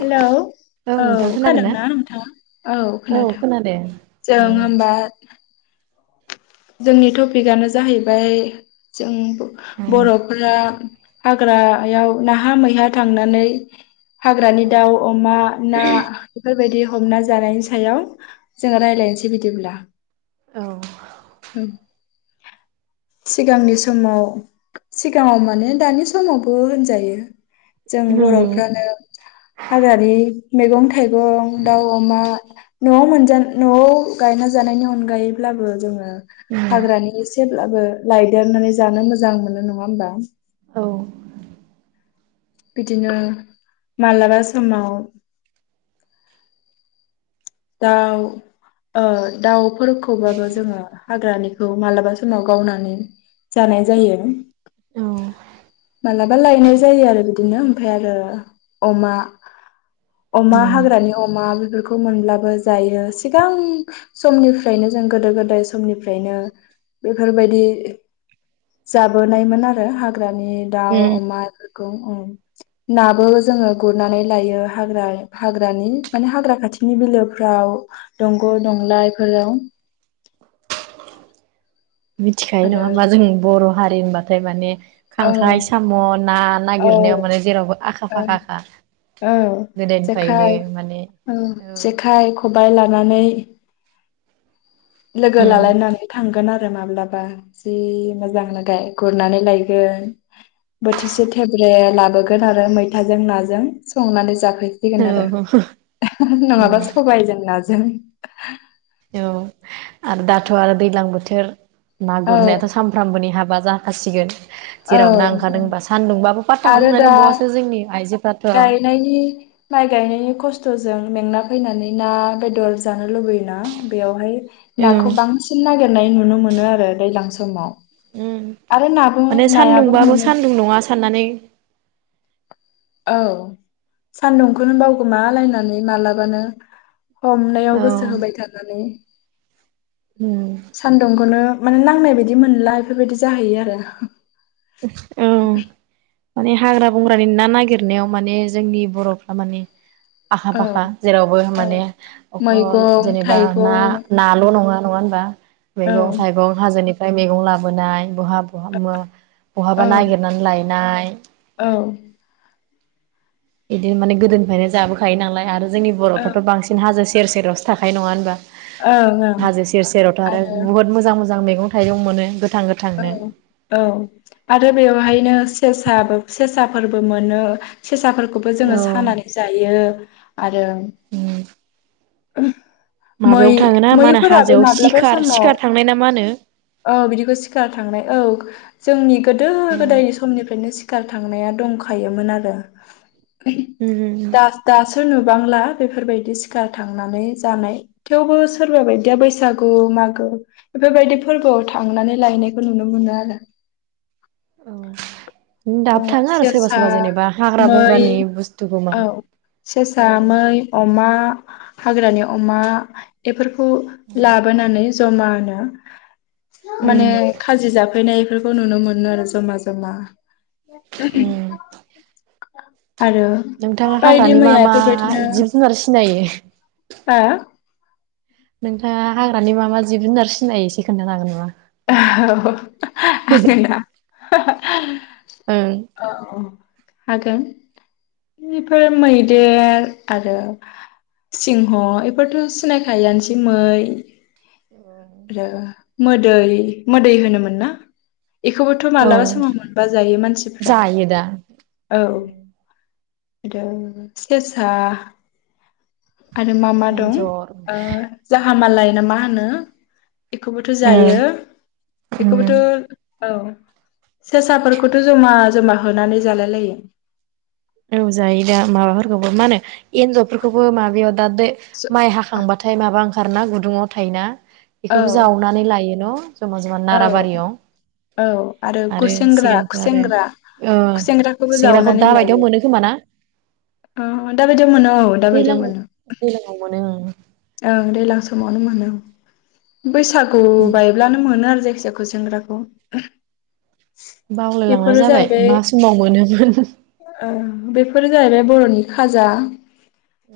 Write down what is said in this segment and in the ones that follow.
Hello औ नोंथां खोनादों ना? खोनादोंना औ नोंथाङा? खोनादों। जों औ होमबा जोंनि टपिकआनो जाहैबाय जों बर'फोरा हा ग्रायाव नाहा मैहा थांनानै हाग्रानि दाउ, अमा, ना बेफोरबायदि हमना जानायनि सायाव जोङो रायलायनोसै बिदिब्ला। औ। सिगांनि समाव सिगाङाव माने दानि समावबो होनजायो। जों उम बर'फ्रानो हाग्रानि मैगं थाइगं, दाउ अमा न'आव मोनजा न'आव गायना जानायनि अनगायैब्लाबो जोङो हाग्रानि एसेब्लाबो लायदेरनानै जानो मोजां मोनो नङा होमबा? औ। बिदिनो मालाबा समाव दाउ ओ दाउ फोरखौबाबो जोङो हाग्रानि खौ मालाबा समाव गावनानै जानाय जायो। उम मालाबा लायनाय जायो आरो बिदिनो। फ्राय आरो अमा अमा हाग्रानि अमा बेफोरखौ मोनब्ला बो जायो सिगां समनिफ्रायनो जों गोदो गोदाय समनिफ्रायनो बेफोरबायदि जाबोनायमोन आरो हाग्रा नि दाउ अमा बेफोरखौ। नाबो जोङो गुरनानै लायो हाग्रा हाग्रानि माने हाग्रा खाथिनि बिलो फ्राव दंग' दंलाफोराव मिथिखायो नङा आरो होमबा जों बर' हारि होनबाथाय माने औ खांख्राइ साम' ना औ नागिरनायाव माने जेरावबो आखा औ फाखाखा औ गोदोनिफ्रायनो जेखाइ माने औ जेखाइ खबाइ लानानै लोगो उम लालायनानै थांगोन आरो माब्लाबा जि मोजांनो गाय गुरनानै लायगोन बोथिसे थेब्रेनो लाबोगोन‌ आरो मैथाजों नाजों संनानै जानो फैगोन आरो औ उम नङाबा सबायजों नाजों [inaudible] औ आरो दाथ' आरो दैज्लां बोथोर ना औ गुरनायाथ' सामफ्रामबोनि हाबा जाखासिगोन। औ जेराव ना ओंखारदोंबा सान्दुंबाबो पाटथाखौनो आरो मोननाय दा नंबावासो जोंनि आइजो गायनायनि माइ गायनायनि खस्थ' जों मेंना फैनानै ना बेदर जानो लुबैयोना बेयावहाय ओं नाखौ बांसिन नागिरनाय नुनो मोनो आरो दैलां समाव उम आरो नाबो माने नायाबो सान्दुंबाबो मोनो सान्दुं नङा साननानै औ सान्दुंखौनो बावगोमालायनानै मालाबानो हमनायाव औ गोसो होबाय थानानै उम सानदुंखौनो माने नांनाय बादि मोनला बेफोरबायदि जाहैयो आरो उम माने हाग्रा-बंग्रानि ना नागिरनायाव माने जोंनि बर'फ्रा माने औ आखा-फाखा जेरावबो औ माने अखल मैगं जेनेबा ना थाइगं नाल' नङा नङा होनबा औ मैगं-थाइगं हाजोनि फ्राय मैगं लाबोनाय बहा बहा मा औ बहाबा नागिरनानै लाय नाय औ औ बिदिनो माने गोदोनिफ्रायनो जाबोखायो नालाय आरो जोंनि बर'फ्राथ' बांसिन हाजो सेर सेरावसो थाखायो नङा होनबा ओं हाजो सेर सेरावथ' आरो बुहुत मोजां मो मैंगं-थाइगं मोनो गोथां औ गोथांनो औ आरो बेवहायनो सेसाबो सेसा फोरबो मोनो सेेसाफोरखौबो औ जोङो सानानै जायो। आरो [inaudible] उम मै माबायाव थाङोना मा होनो मैफोराबो हाजोआव माब्लाबा सिखार समाव सिखार थांनाय ना मा होनो औ जोंनि गोदो उम गोदायनि समनिफ्रायनो [unintelligible] थांनाया दंखायोमोन आरो उम दा दासो नुबांला बेफोरबायदि सिखार थांनानै जानाय थेवबो सोरबा बायदिया बैसागु मागो बेफोरबायदि फोरबोआव थांनानै लायनायखौ नुनो मोनो आरो उम औ अ दाबो थाङो आरो सोरबा सेसा सोरबा जेनेबा हाग्रा मै बंग्रानि बुस्थुखौ मा औ सेसा मै अमा हाग्रानि अमा बेफोर [unintelligible] लाबोनानै जमानो [inaudible] माने उम खाजि जाफैनाय [unintelligible] नुनो मोनो आरो जमा जमा उम [unintelligible] नोंथाङा बायदि हाग्रानि मा मैया मा बेफोरबायदिनो हो जिब जुनार सिनायो [inaudible] [unintelligible] नोंथाङा हाग्रानि मा मा जिब जुनार सिनायो एसे खोन्थानो हागोन नामा [unintelligible] [inaudible] अ ओं औ हागोन बेफोर मैदेर आरो सिंह इफोरथ' सिनायखायोआनोसै मै आरो [unintelligible] दै मोदै होनोमोन ना बेखौबोथ' औ मालाबा समाव मोनबा जायो मानसिफ्रा जायो दा औ आरो सेसा आरो मा मा दं एन्जर ओ हामाालाय ना मा होनो बेखौ ओं जायो उम बेखौबोथ' औ सेसाफोरखौथ' जमा जमा होनानै जालाय लायो औ जायो दा माबाफोरखौबो मा होनो एन्नजरफोरखौबो माबा [unintelligible] माइ हाखांबाथाय माबा खारना गुदुङाव थायोना औ बेखौबो जावनानै लायो न' जमा जमा औ नाराबारियाव औ आरो गुसेंग्रा सिगांथ' आरो खुसेेंग्रा खुसेंग्राखौबो जावनानै लाय बेयाव मोनो खोमा ना दाबायदियाव मोनो औ दाबायदियाव दैलांआव मोनो दैलांआव मोनो उम ओं दैलां समावनो मोनो बैसागु उम बायब्लानो मोनो जायखिया खुसेंग्राखौ बावलायलांनाय बेफोरो जाबाय जाहैबाय मा समाव मोनोमोन ओ बेफोरो जाहैबाय बर'नि खाजा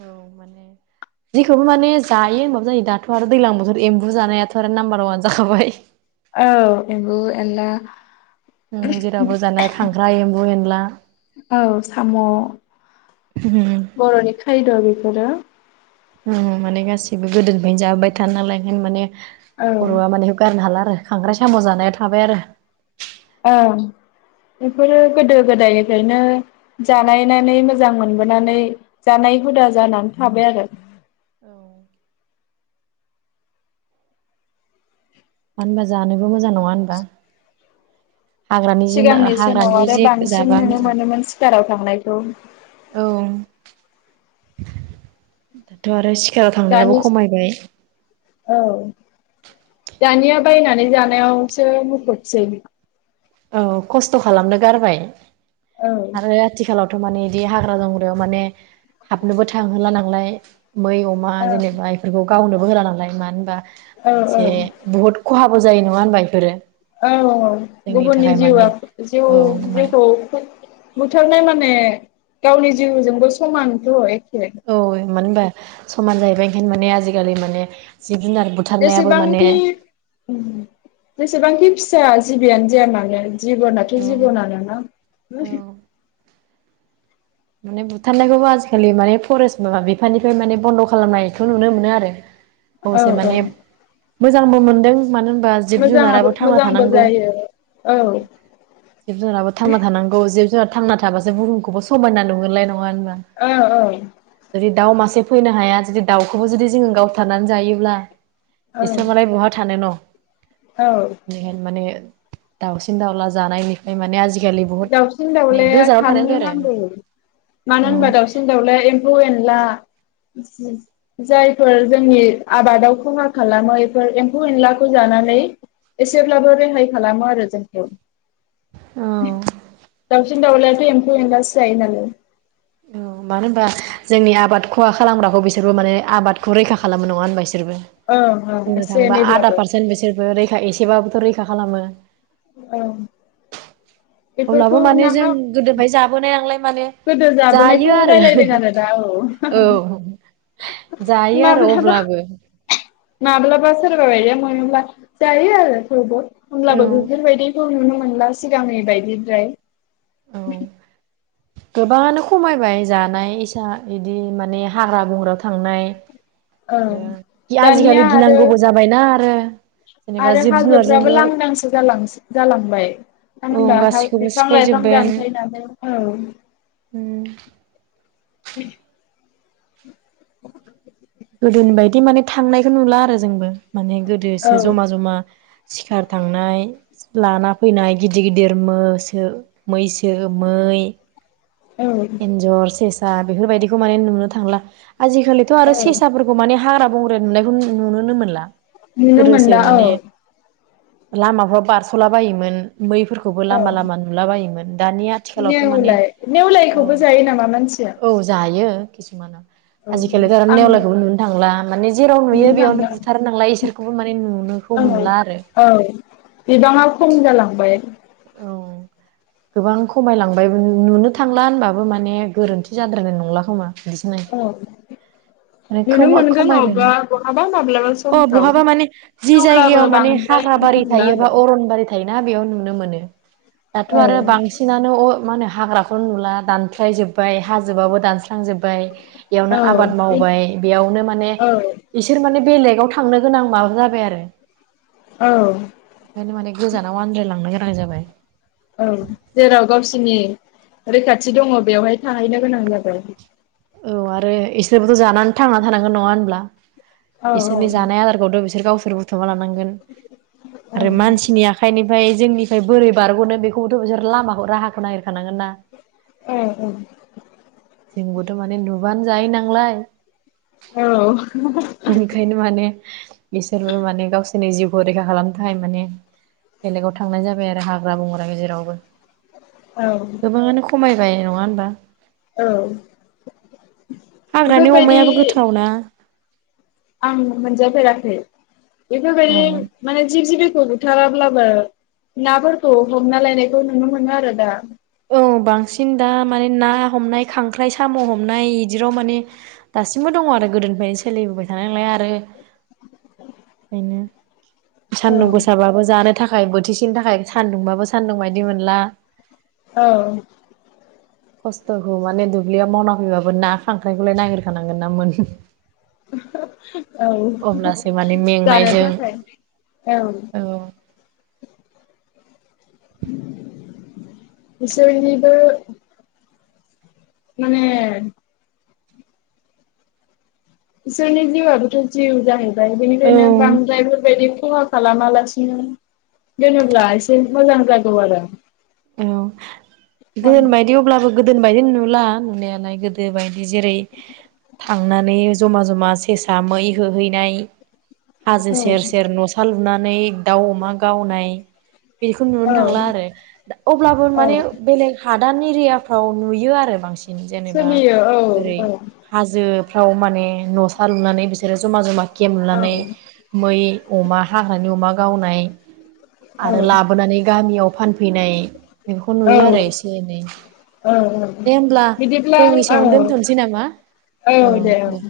औ माने जेखौबो माने जायो होनबाबो जायो दाथ' आरो दैलां बोथोर एम्बु जानायाथ' आरो नाम्बार वान जाखाबाय। औ एमबु एनला उम जेरावबो जानाय खांख्राइ एम्बु एन ला। औ साम' बर'नि खायद' बेफोरो नोंगौ माने गासिबो गोदोनिफ्रायनो जाबोबाय थानालाय ओंखायनो माने औ बर'आ माने बे गारनो हाला ओ खांख्राय साम' जानाया थाबाय आरो ओं बेफोरो गोदो गोदायनिफ्रायनो जानायनानै मोजां मोनबोनानै जानाय हुदा जानानै थाबाय आरो मानो मानो होनबा जानोबो मोजां नङा होनबा हाग्रानि जुन सिगांनि समाव हाग्रानि आरो जेखौ बांसिन जाबा नुनो मोजां मोनोमोन सिखाराव थांनायखौ औ दाथ' आरो सि खाराव थांनायाबो दानि खमायबाय औ दानिया बायनानै जानायावसो मुखुबसै औ खस्थ' खालामनो गारबाय औ आरो आथिखालाव थ' माने इदि हाग्रा दंग्रायाव माने हाबनोबो थांहोला नालाय मै अमा औ जेनेबा इफोरखौ गावनो बो होला नालाय मानो होनबा औ मोनसे बुहुत खहा बो जायो नङा होनबा इफोरो औ गुबुननि जिउआ औ मानो जिउ-जिउखौ बुथार बुथारनाय माने गावनि जिउजोंबो समानथ' ए औ इ मोन होनबा समान जाहैबाय ओंखायनो माने आजिखालि माने जिब जुनार बुथारनायाबो माने जेसेबांखि उम जेसेबांखि फि सा जिबियानो जाया मानो जिबनाथ' औ जिबनानो ना औ माने बुथारनायखौबो आजिखालि माने फरेस्ट माबा बिफाननिफ्राय माने बन्द' खालामनाय खौ नुनो मोनो आरो औ अबसे माने औ मोजांबो मोनदों मानो होनबा जिब मोजाङाबो जुनाराबो थांना मोजांबो थानांगौ जायो औ जिब जुनाराबो थांना थानांगौ जिब जुनार थां थाबासो बुहुमखौबो स समायना नुगोनलाय नङा होन बा औ जुदि दाउ मा से फैनो हाया जुदि दाउखौबो जुदि जोङो गावथारनानै जायोब्ला इसोर मालाय औ बहा थानो न' औ [unintelligible] माने दाउसिन दाउला जानायनिफ्राय माने आजि दाउसिन दाउलाया थानोननो नांगौ आरो मानो औ होनबा दाउसिन दाउलाया एम्फौ एनला जायफोर जोंनि आबादाव खहा खालामो बेफोर एम्फौ एनलाखौ जानानै एसेब्लाबो रेहाय खालामो आरो जोंखौ औ दावसिन दावलायाथ एम्फौ एनलासो नालाय औ मानो होनबा जोंनि आबाद खहा खालामग्रा खौ बिसोरबो माने आबादखौ रैखा खालामो नंङा होनबा बिसोरबो ओं ओं बुंनो एसे थाङोबा आदा एनैब्लाबो पारसेन्ट बिसोरबो रै एसेबाबोथ' रैखा खालामो। औ अब्लाबो माने जों गोदोनिफ्राय जाबोनाय नालाय माने गोदो जाबोनायखौ जायो आरो रायलायदों आरो दा औ जायो आरो माब्लाबा अब्लाबो माब्लाबा सोरबा बायदिआ मोनोब्ला जायो आरो बयबो। औ होनब्लाबो बेफोर बायदिखौ नुनो मोनला सिगांनि बायदि द्राय गोबांङानो खमायबाय जानाय इसा बिदि माने हाग्रा बंग्रायाव थांनाय औ आरो दानिया आजिखालि आरो गिनांगौबो जाबाय ना आरो [inaudible] आरो जिब हाजोफ्राबो जुनारजोंबो लांदांसो जालां जालांबाय मानो औ होनबा हा गासिखौबो बिफां लाइफां सिफायजोब्बायानो दानफैनानै औ ओम [inaudible] [inaudible] गोदोनि बायदि माने थांनायखौ नुला आरो जोंबो। माने गोदो औ एसे जमा जमा सिखार थांनाय लाना फैनाय गिदिर गिदिर मोसो मैसो मै औ एनजर सेस सा बेफोरबायदिखौ माने नुनो थांला आजिखालिथ' आरो औ सेसाफोरखौ माने हाग्रा बंग्र नुनायखौ नुनोनो मोनला। नुनो गोदोसो मोनला ओ माने लामाफ्राव बारस'ला बायोमोन मैफोरखौबो औ लामा लामा नुलाबायोमोन नेवलाय नेवलाय खौबो जायो नामा मानसिया? आयो खिसुमाना औ आजिखालिथ' आरो आं नेवलायखौबो नुनो थांला माने जेराव नुयो नुनो बेयावनो थांला बुथारो नालाय इसोरखौबो माने नुनोखौ औ मोनला आरो। औ बिबाङा खम जालांबाय औ गोबां खमायलांबायबो नुनो थांला होनबाबो माने गोरोन्थि जाद्रायनाय नंला खोमा। औ [inaudible] नुनो मोनगोन खमा-खमायबाय अबेबा न बहाबा माब्लाबा अ समफ्राव बहाबा माने जि थेवब्लाबो जायगायाव माने बांद्राय हाग्र नुनो बारि मोनला थायोबा अरनबारि थायोना बेयाव नुनो मोनो दाथ' आरो बांसिनानो अ मा होनो हाग्राखौ नुला दानख्लाय जोब बाय हाजोबाबो दानस्रांजोब्बाय इयावनो औ आबाद मावबाय बेयावनो माने इसोर माने बेलेगाव थांनो गोनां माबा जाबाय आरो औ ओंखायनो माने गोजानाव आद्रायलांनाय [inaudible] जाबाय औ जेराव गावसिनि रैखाथि दङ' बेवहाय थाहैनो गोनां जाबाय औ आरो इसोरबोथ' जानानै थांनानै थानांगोन नङा होनब्ला औ इसोरनि जानाय औ आदारखौथ' बिसोर गावसो [unintelligible] र बुथोमना लानां गोन आरो मानसिनि आखायनि फाय जोंनिफाय बोरै बारग'नो बेखौथ' बिसोर लामाखौ राहाखौ नागिर खानांगोन ना जोंबोथ' माने नुबानो जायो नांलाय औ ओंखायनो माने बिसोरबो माने गावस सोरनि जोंनि जिउखौ रैखा खालामनो थाखाय माने बेलेगाव थांनाय जाबाय आरो हाग्रा बंग्रा गेजेरावबो औ गोबाङानो खमायबाय नङा होनबा औ हाग्रानि बेफोरबायदि अमायाबो गोथाव ना आं मोनजाफेराखै बेफोर बादि उम माने जिब -जिबि खौ बुथाराब्लाबो नाफोरखौ हमना लायनायखौ नुनो मोनो आरो दा औ बांसिन दा माने ना हमनाय खांख्राइ साम' हमनाय इदिल' माने दासिमबो दङ' आरो गोदोनिफ्रायनो सोलिबोबाय थानाय नालाय आरो ओंखायनो औ सान्दुं गोसाबाबो जानो थाखाय बोथिसेनि थाखाय सान्दुंबाबो सान्दुं बायदि मोनला औ खस्थ'खौ माने दुब्लियाव मावना फैबाबो ना खांख्राइखौलाय नायागिरखानांगोन ना मोन [unintelligible] औ अब्लासो माने जानो मेंनायजों थाखाय औ बिसोरनिबो माने इसोरनि जिउआबो जिउ जाहै [unintelligible] बेनिखायनो बांद्राय बेफोरबायदि खहाख खालामालासिनो दोनोब्ला एसे मोजां जागौ आरो औ ओं गोओन बायदि अब्लाबो गोदोनि बायदि नुला नुनायालाय गोदो बायदि जेरै थांनानै जमा जमा सेसा मै होहैनाय हाजो सेर सेर औ न' सा लु बुनानै दाउ अमा गावनाय बेखौ नुनो औ थांला आरो अब्लाबो औ माने बेलेग हादान एरियाफ्राव नुयो आरो बांसिन। जेनेबा सोलियो औ ओैरै औ होजो औ माने न' सा लुनानै बिसोरो जमा जमा औ केमलुनानै मै अमा हाग्रानि अमा गावनाय औ आरो लाबोनानै गामियाव फानफैनाय बिदिनो बेखौ औ नुयो आरो एसे एनै औ दे हब्ला बिदिब्ला जों औ इसेायावनो दोनथ'नोसै नामा औ दे